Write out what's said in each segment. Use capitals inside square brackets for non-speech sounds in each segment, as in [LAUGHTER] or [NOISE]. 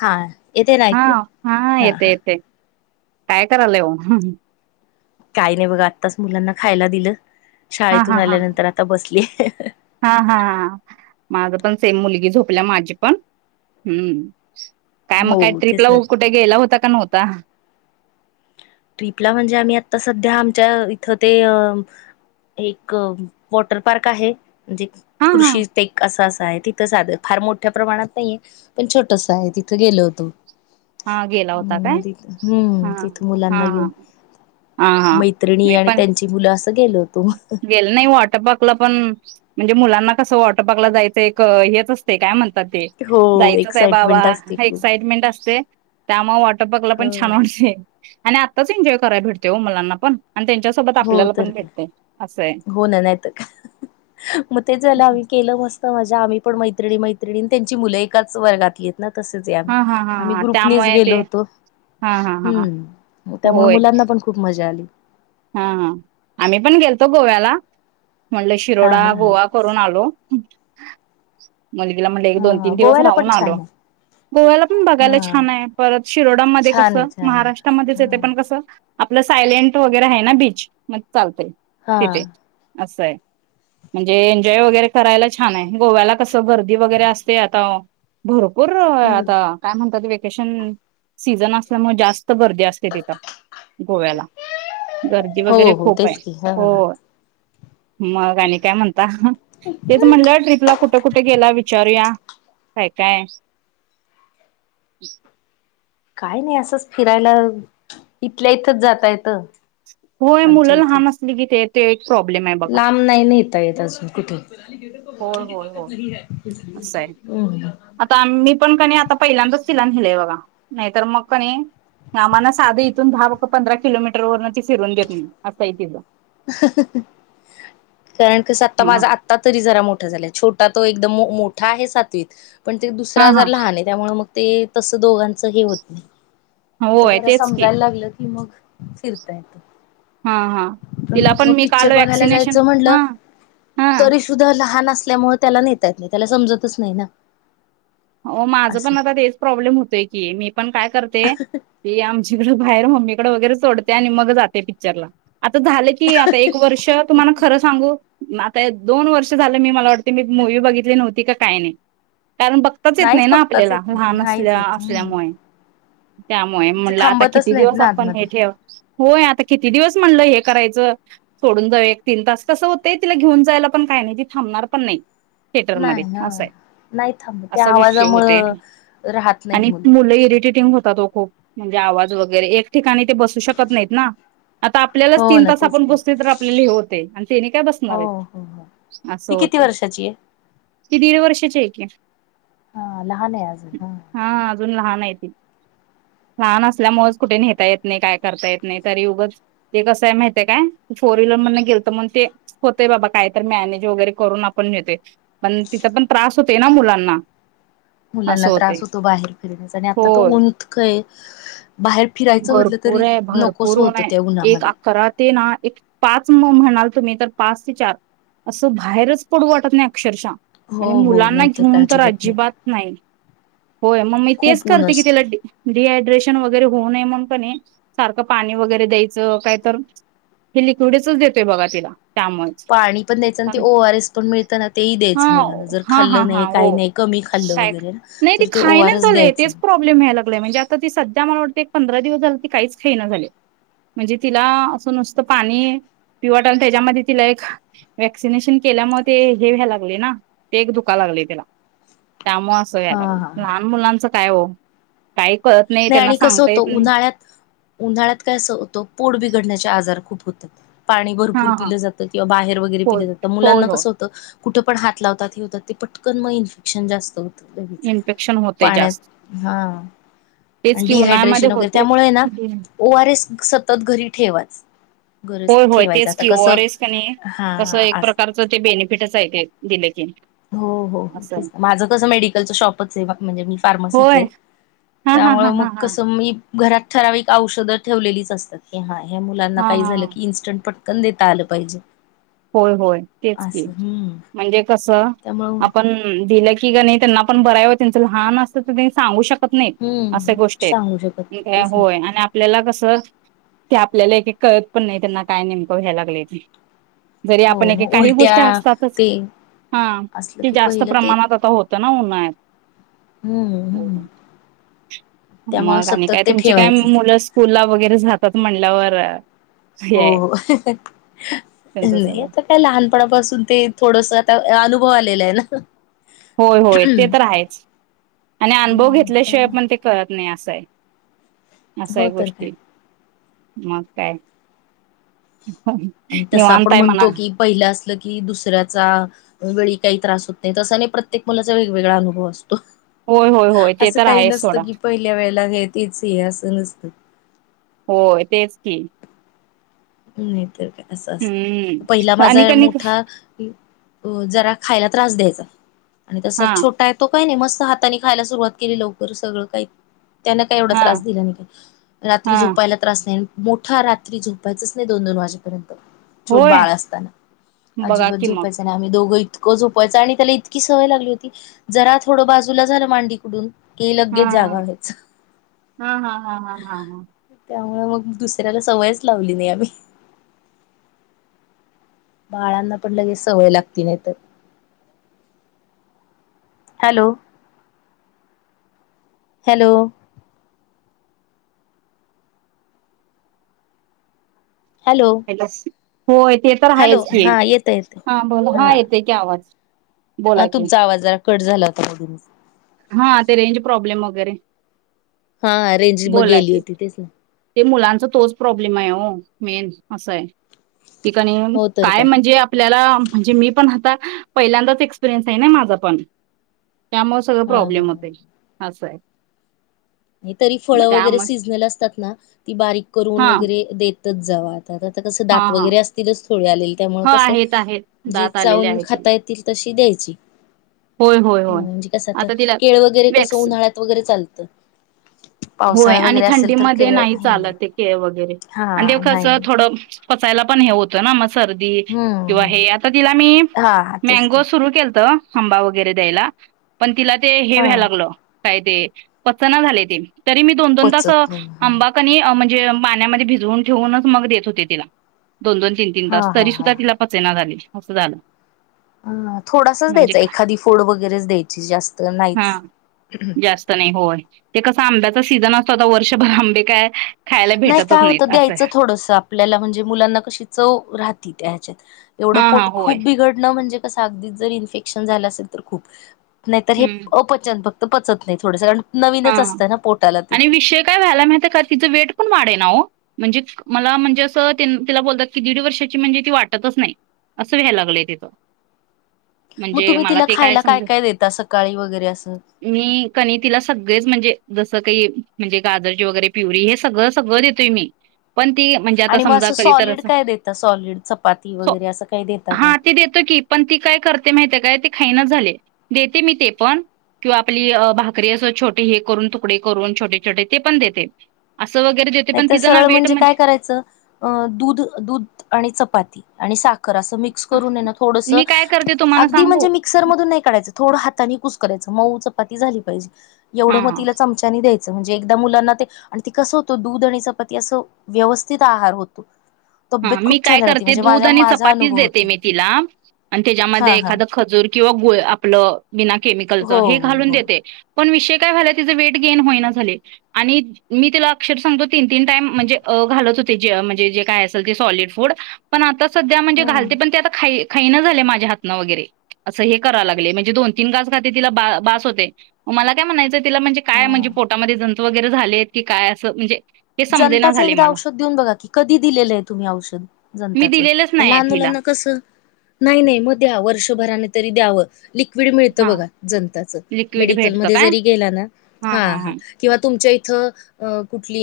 हा येते ना हा ऐकू हा येते येते. काय करालाय वो काही नाही बघा आत्ताच मुलांना खायला दिलं हा शाळेतून हा आल्यानंतर आता बसले. हा हा हा माझ पण सेम मुलगी झोपलीया माझी पण हम्म. काय मग काय हो तेच ट्रिपला ना कुठे गेला होता का नव्हता? ट्रिपला म्हणजे आम्ही आता सध्या आमच्या इथं ते अ एक वॉटर पार्क आहे म्हणजे हा हा कृषी टेक असा अस आहे तिथं साध फार मोठ्या प्रमाणात नाहीये पण छोटस आहे तिथं गेलो होतो. हा गेला होता म काय तीथ हा हम्म तिथं हा मुलांना घेऊन हा हा हा मैत्रिणी मी आणि पण त्यांची मुलं अस गेलं नाही वॉटरपार्क ला पण म्हणजे मुलांना कसं वॉटरपार्क ला जायचं एक हेच असतय काय म्हण ते हो जायचंच आहे बाबा एक्साइटमेंट असते हा खूप एक्साइटमेंट असते. त्यामुळे वॉटरपार्कला पण हो छान वाटतय आणि आत्ताच एन्जॉय करायला भेटतय हो मुलांना पण आणि त्यांच्यासोबत हो आपल्याला पण तर भेट हो ना नाहीत काय मग ते झालं आम्ही केलं म स्त मजा आम्ही पण मैत्रणी मैत्रिणी त्यांची मुलं एकाच वर्गातलीयेत. तसेचे आम्ही हा हा हा आम्ही हा ग्रुपनेच त्यामुळे गेलो ते होतो. हा हा हा हम्म त्यामुळे होय मुलांना पण खूप मजा आली. हा हा आम्ही पण गेलतो गोव्याला. म्हणलं हा हा शिरोडा, हा गोवा करून आलो. मुलगीला म्हटलं एक दोन तीन हा दिवस गोव्याला पण राहून आलो. छान आहे गोव्याला पण हा बघायला छान आहे परत शिरोडामध्ये छान आहे कसं छान आहे महाराष्ट्रामध्येच येतय हा पण कसं आपलं सायलेंट वगैरे आहे ना बीच मग चालतय हा तिथे असं आहे. म्हणजे एन्जॉय वगैरे करायला छान आहे गोव्याला कसं गर्दी वगैरे असते आता भर पूर हम्म आता काय म्हणतात ते केशन सीझन असल्यामुळे जास्त गर्दी असते तिथं गोव्याला. गर्दी हो वगैरे हो खूप आहे तेच की हा होय. मग आणि काय म्हणता तेच म्हणलं ट्रीपला कुठे कुठे गेला विचारूया? काय काय काय नाही असंच फिरायला इथल्या इथच जाता येत. होय मुलं लहान असली कि ते प्रॉब्लेम आहे बघा लांब नाही नेता येत अजून कुठे होय होय होय [UNINTELLIGIBLE] असं आहे हम्म. आता मी पण कनी आता पहिल्यांदाच तीला न्हेलय बघा नाहीतर मग कणी आम्हाना साधं इथून दहा फ पंधरा किलोमीटर वरन फिरवून देत नाही असं तिज कारण कस आता मग माझा आता तरी जरा मो ठं झालाय छोटा तो एकदम मोठा आहे सातवीत पण ते हा दुसरा हा जरा लहान आहे त्यामुळे मग ते तसं दोघांच हे होत नाही आता होय जरा तेच की समजायला लागलं की मग फिरता येत. हा हा. पण तिला कुठ मी काल पिक्चर बघायला वॅक्सिनेशन जायचं म्हणलं हा हा तरी सुद्धा लहान अस ल्यामुळे त्याला नेता येत नाही त्याला समजतच नाही ना हो माझं असं पण आता तेच प्रॉब्लेम होतोय की मी पण काय करते आमच्याकडे बाहेर मम्मीकडे वगैरे सोडते आणि मग जाते पिक्चरला झालं की आता एक वर्ष तुम्हाला खरं सांगू आता दोन वर्ष झालं मी मला वाटते मी मूवी बघितली नव्हती का काय नाही कारण बघ ताच येत नाहीच नाही ना बघताच आपल्याला येत नाही लहान नाहीच असल्या येत हम्म. असल्यामुळे. त्यामुळे ते म्हणलं आता थांबतच किती नाहीत दिवस ना आपण आतमध्ये हे ठेव होय आता किती दिवस म्हणलं हे करायचं सोडून जाऊ एक तीन तास कसं होतय तिला घेऊन जायला पण काय नाही ती थांबणार पण नाही ठेटर मध्ये नाही ह अस आहे. नाही थांब त्या असा विषय होत आवाजामुळं राहत नाहीत आणि मुलं ई रिटिंग होत तो खूप म्हणजे आवाज वगैरे एक ठिकाणी ते बसू शकत नाहीत ना. आता आपल्यालाच हो तीन ना तास तेच आपण की बसत तर आपल्याले हे होते आणि तेने काय बसणार हो आहेत. हो हो ती किती वर्षाची आहे? त दीड वर्षाची आहे कि. हा लहान आहे अजून हा. अजून लहान आहे ती. लहान असल्यामुळेच कुठे नेता येत नाही काय करता येत नाही तरी उगच ते कसं आहे माहित काय. फोर व्हीलर गेल तर ते होतय बाबा काय तर मॅनेज वगैरे करून आपण न्हेतोय पण तिथं पण त्रास होते ना मुलां मुलांना त्रास होतो बाहेर फिरण्याचा आणि आता तो होय. ऊन इतकं बाहेर फिरायचं म्हटलं भरपूर तरी आहे नकोस भरपूर होन होतं आहे त्या एक उन्हामध्ये अकरा ते ना एक पाच म म्हणाल तुम्ही तर पाच ते चार असं बाहेरच पडू वाटत नाही अक्षरशः. हो आणि हो मुलांना नाहीतर काय घेऊन तर नाही अजिबात नाही. होय मग मी तेच खूप ऊन करते कि असतं तिला डिहायड्रेशन वगैरे होऊ ने म्हण पाणी सारखं पाणी वगैरे द्यायचं, कायत ही लिक्विडच देतोय बघा तिला. त्यामुळेच पाणी पण द्यायचं आणि ते ओरएस पण मिळतं ना ते द्यायचं मुलाना जर खाल्लं नाही काही नाही. कमी खाल्लं य वगैरे ना नाही ती तर ते ओ खाय आर नाही एस झालय द्यायचं तेच प्रॉब्लेम या्यायला लागलाय म्हणजे आता ती सध्या मला वाट एक पंधरा दिवस झालं त काहीच खाही ना झाले म्हणजे तिला असं नुसतं पाणी पिवटलं त्याच्यामध्ये तिला एक वॅक्सिनेशन केल्यामुळे ते हे व्यायला लागले ना ते एक दुका लागले त्याला त्यामुळे असं हा या्यायला लागलं हा हा लहान मुलांचं काय हो काही कळत नाही त्यांना सांग तो उन्हाळ्यात उन्हाळ्यात काय असं होतं पोड बिघडण्याचे आजार खूप होतात पाणी हा भरपूर हा पिलं जातं किंवा बाहेर वगैरे होय पिलं जातं होय मुलांना हो कसं होतं कुठं पण हात लावतात हे होतात ते पटकन मग इन्फेक्शन जास्त होत लच इन्फेक्शन होते जास्त पाण्यात हा तेच आणि की उन्हाळ्यामध्ये डिहायड्रेशन वगैरे होतेच त्यामुळे ना ओआरएस सतत घरी ठेवाच हो गरज होय ठेवायच तेच आता की ओ कसं आर एस क हा कसं एक आज प्रकारचं ते बेनिफिटच आहे ते दिले की हो हो हो ते असं माझं कसं मेडिकलचा शॉपच आहे म्हणजे मी फार्मसीच होय आहे हा हा त्यामुळ हा हा मग हा कसं घरात ठराविक औषध ठेवलेलीच असतात क हा मुलांना हा काही हा हा झालं की इन्स्टंट क देता आलं पाहिजे होय होय तेच की असं हम्म म्हणजे कस त्यामुळं आपण दिलं की ग नाही त्यांना पण बरायव त्यांचं लहान असतं तर ते सांगू शकत हम्म गो सांगू शकत नाही तेच ना आपल्या क ते आपल्याला एक कळत पण नाही त्यांना काय नेमकं व्यायला लागलं जरी आपण हो एके मग काही उलट्या गोष्टी असतातच ते हा असलं ते की जास्त पहिलं ते प्रमाणात आता होतं ना म हम्म हम्म त्यामुळे मग आणि सतत काय ते तुमची काय ठेवायचंच मुलं स्कूलला वगैरे जातात म्हणल्यावर आहे हो त्यांचं नाही सगळं आता काय लहान तेंव्हा पासून ते थोडस आता अनुभव आलेला आहे ना. होय होय ते तर आहेच. आणि अनुभव हम्म, घेतल्याशिवाय त्यामुळं. पण ते कळत नाही अस हाय. अस हाय हो तर काय गोष्टी. मग काय आणि तसं निवांत आपण आहे म्हणा? म्हणतो की पहिलं असलं की दुसऱ्याचा वेळी काही त्रास होत नाही तस नाही प्रत्येक मुलाचा वेगवेगळा अनुभव असतो. होय होय होय ते असं तर काही आहेच सोडा नसतं की पहिल्या वेळेला हे तेच हे असं नसतं. हो तेच की. नाही तर काय असं असत. पहिला हम्म आणि माझा कणी मोठा अ जरा खायला त्रास द्यायचा. आणि तसा हा छोटा आहे तो काही नाही मस्त हाताने खायला सुरुवात केली लवकर सगळं काही त्यांन काही एवढा हा त्रास दिला नाही काही. रात्री हा झोपायला त्रास नाही. मोठा रात्री झो पायचाच नाही दोन दोन वाजेपर्यंत छोप होय बाळ असताना. बघा अजिबात कि मग झोपायचं नाही आम्ही दोघ ही इतकं झोपायचं आणि त्याला इतकी सवय लागली होती जरा थोडं बाजूला झालं मांडीकडून की लगेच जागा हम् व्हायचं हा हा हा हा हा हा. त्यामुळे मग दुसऱ्याला सवयच लावली नाही आम्ही. बाळांना पण लगेच सवय लागती नाही तर. हॅलो, हॅलो, हॅलो होय ते तर हॅलो हायच की. हा येत येत हां बोला हा येतोय की आवाज. अ बोला की तुमचा आवाज जरा कट झाला होता मधूनच. हा ते रेंज प्रॉब्लेम वगैरे हा रेंज मग बोला गेली की होती तेच ना. ते मुलांचा तोच प्रॉब्लेम आहे हो मेन असं आहे. ती कणी हो तर काय म्हणजे आपल्याला म्हणजे मी पण आता पहिल्यांदाच एक्सपिरियन्स आहे नाही माझा पण. त्यामुळे सगळं हा हा प्रॉब्लेम हा होतय असं हाय. तरी फळ वगैरे त्यामुळे सीजनल असतात ना ती बारीक करून हा वगैरे देतच जावा. त्यात आता कस हा दात हा वगैरे असतीलच थोडे आलेली त्यामुळे ह कसं आहेत आहेत जी दात आलेले चावून आहेत तिला खाता येतील तशी ती द्यायची. होय होय हम होय म्हणजे कस आता केळ वगैरे कसं वॅक्स उन्हाळ्यात वगैरे चालतं. [INAUDIBLE] होय पावसाळा आणि वगैरे असेल तर थंडीमध्ये केळ नाही हे चालत ते केळ वगैरे. आणि ते हा नाही कसं थोडं पचायला पण हे होत ना म सर्दी हम्म किंवा हे हम्म आता तिला मी मी हा तेच की मॅंगो सुर केलत आंबा वगैरे द्यायला पण तिला ते हे हा व्हायला लागलं काय ते पचना झाले ते तरी मी दोन दोन तास पचत नाही हा आंबा कणी ते पाण्यामध्ये भिजून ठेवूनच मग देत होते तिला. दोन- दोन तीन- तीन हा तास हा तरी हा सुद्धा तिला पचेना झालेय, असं झालं. अ थोडासाच म्हणजे द्यायचा का एखादी फोड वगैरेच द्यायची, जास्त हा नाहीच. जास्त नाही होय ते कसं आंब्याचा सीझन असतो आता वर्षभर आंबे काय खायला नाही भेटतच काय नाहीत होतं असं द्यायचं आहे. थोडस आपल्याला म्हणजे मुलांना कशी चव राहती त्या ह्याच्यात. एवढं हा हा पोट होय खूप बिघडणं म्हणजे कसं अगदीच जर इन्फेक्शन झालं असेल तर खूप नाही तर हे हम्म अपचन फक्त पचत नाही थोडंसं कारण नवीनच हा. असतं ना पोटाला ते. आणि विषय काय व्हायला माहिती काय तिचं वेट पण वाढेना वो. म्हणजे मला म्हणजे असं तिला बोलतात की दीड वर्षाची म्हणजे ती वाटतच नाही. असं व्हायला लागलंय तिचं. मग म्हणजे तुम्ही मला तिला ते काय खायला समज देता सकाळी वगैरे असं? मी कणी तिला सगळेच म्हणजे जस काही म्हणजे गाजरची वगैरे प्युरी हे सगळं सगळं देतोय मी पण ती म्हणजे आता आणि मग समजा असं कधी तर सॉलिड अस काय देता सॉलिड चपाती सो वगैरे असं काही देता का? हा ती देतो पण ती काय करते माहिती काय खाईनाच झालेय, देते मी ते पण किंवा आपली भाकरी अस. छोटे हे करून तुकडे करून छोटे छोटे ते पण देते अस. नाहीतर सरळ म्हणजे काय करायचं अ दूध दूध आणि चपाती आणि साख र असं मिक्स करून ना थोडस मी काय करते तुम्हाला अगदी सांगू म्हणजे मिक्सर मधून नाही काढायचं. थोडं हातानी कुस करायचं मऊ चपाती झाली पाहिजे एवढं हा मग हा तिला चमच्यानी द्यायच. म्हणजे एक मुलांना ते ते कस होत दूध आणि चपाती असं व्यवस्थित आहार होतो. हा तब्येत मी खूप काय छान राहते करते म्हणजे दूध माझ्या आणि माझा चपातीच अनुभव देते होता मी तिला आणि हा त्याच्यामध्ये हा एखाद खजूर किंवा गुळ आपलं बिना केमिकलच हो हे हो घालून हो देते. पण विषय काय झाला तिचे वेट गेन होई ना झाले आणि मी तिला अक्षर सांगतो तीन तीन टाईम म्हणजे घालत होते जे म्हणजे जे काय अस. सॉलड फूड पण आता सध्या म्हणजे हम्म घालते पण ते आता खा खाईन झाले माझ्या हातनं वगैरे अस हे कराव लागले म्हणजे दोन तीन गास खाते तिला बास होते मला काय म्हणायचं. तीला म्हणजे काय म्हणजे हा पोटामध्ये जंत वगैरे झाले आहेत की काय असं म्हणजे हे समजेना जनताच झाले एकदा मला औषध देऊन बघा की कधी दिलेले आहेत. तुम्ही औषध मी जनताच दिलेलंच पण नाही आहे लहान तिला मुलांना कसं. नाही नाही मग द्या वर्षभराने तरी द्यावं ल स्पीड मिळते हा बघा जंताचं लिक्विड मेडिकल भेटतं मध्ये काय जरी गेला ना हा हा किंवा तुमच्या इथं. कुठली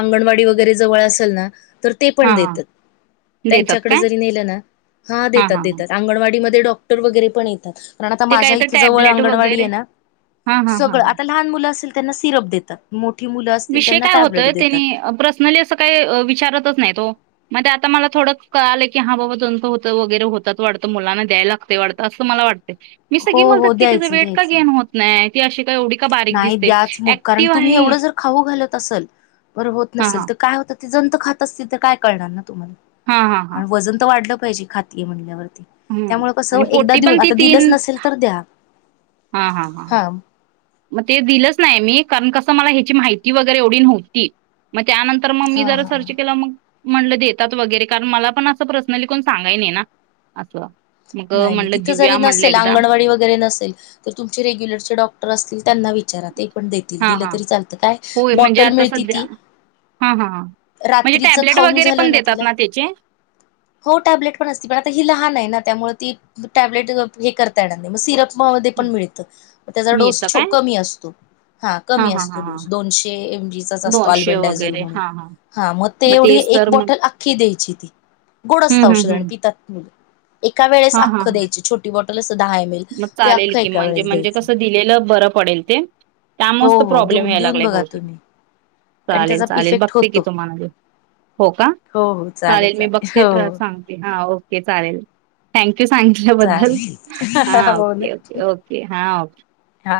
अंगणवाडी वगरे जवळ असेल ना. तर ते हा पण हा देतात देतात त्यांच्याकडे काय जरी नेलं ना हा देतात देतात अंगणवाडीमध्ये ते डॉक्टर वगैरे पण येतात. कारण आता ते काय माझ्या तर इथं जवळ टॅबलेट अंगणवाडी वगैरे आहे ना हा हा हा सगळं हा आता लहान मुलं असेल. त्यांना सिरप देतात मोठी मुलं अस त्यांना टॅबलेट देतात. आणि पर्सनली असं काही विचारतच नाही तो. मग आता मला थोडं कळालं की हा बाबा जंत होतं वगैरे होतच वाटतं मुलांना द्याय लागतं वातं असं मला वाटतं. मी सगळी हो, म्हणतात हो. की तिचा द्यायचं, वेट काय द्यायचं. गेन होत नाही ती अशी काय एवढी का बारीक नाही दिसते द्याच मगं कारण ऍक्टिव्ह तुम्ही आहे एवढं जर खा खावू घालत अस होत न हा हा तर काय होत जंत खात असतील तर काय हा हा हा कळणार वजन तर वाढलं पाहिजे खाती म्हणल्यावर हम्म त्यामुळे कसं आणि एकदा पोटी पण देऊन ती आता दिलंच तीन नसेल तर द्या हा हा हा. मगं ते दिलंच नाही मी कारण कस मला ह्याची माहिती वगैरे एवढी नव्हती त्यानंतर मगं मी हा जरा हा सर्च केलं मगं म्हणलं देतात वगैरे कारण मला पण असं पर्सनली कोण सांगाय नाही ना असं मग नाही नाही म्हणलं तिथं जरी दिव्या म्हणलं नसेल एकदा अंगणवाडी वगैरे नसेल तर तुमचे रेग्युलर डॉ टर अस त्यांना विचारा ते पण दे हा दिलं हा तरी चालतं काय होय म्हणजे बॉटल आता मिळती सध्या ती हा हा हा म्हणजे रात्रीचं टॅब्लेट खाऊन वगैरे झालं पण ना देतात तिला त्याचे हो टॅबलेट पण अस पण आ ही लहान आहे ना त्यामुळे ती टॅबलेट हे करता येणार नाही सिरप हं. पण मिळत त्याचा डोस मिळतं काय? कमी असतो हा कमी हा हा असतो हा दोनशे य दोनशे अल्बंदाजोन वगैरे म्हणून हा हा मगं ते मग एवढी तेच तर एक मग बॉटल अखी द्यायची ती गोड असत हम्म औषध हम्म आणि हम्म पितात मुलं एका वेळेस अख्ख देयाची छोटी बॉटल असतं दहा एम एल मगं ते चालेल अख्खं की एका म्हणजे वेळेस म्हणजे द्यायचं कसं दिलेलं बरं पडेल ते हो त्यामुळेस्त हो प्रॉब्लेम देऊन यायला देऊन लागला बघा हो तुम्ही कारण चालेल त्याचा चालेल इफेक्ट बघते की होतो तुम्हाला हो का हो हो चालेल मी बघते हो हो सांगते हा ओके चालेल थँक्यू सांगितल्याबद्दल हा चालेल हो ओके नक्की ओके ओके हा ओके हा.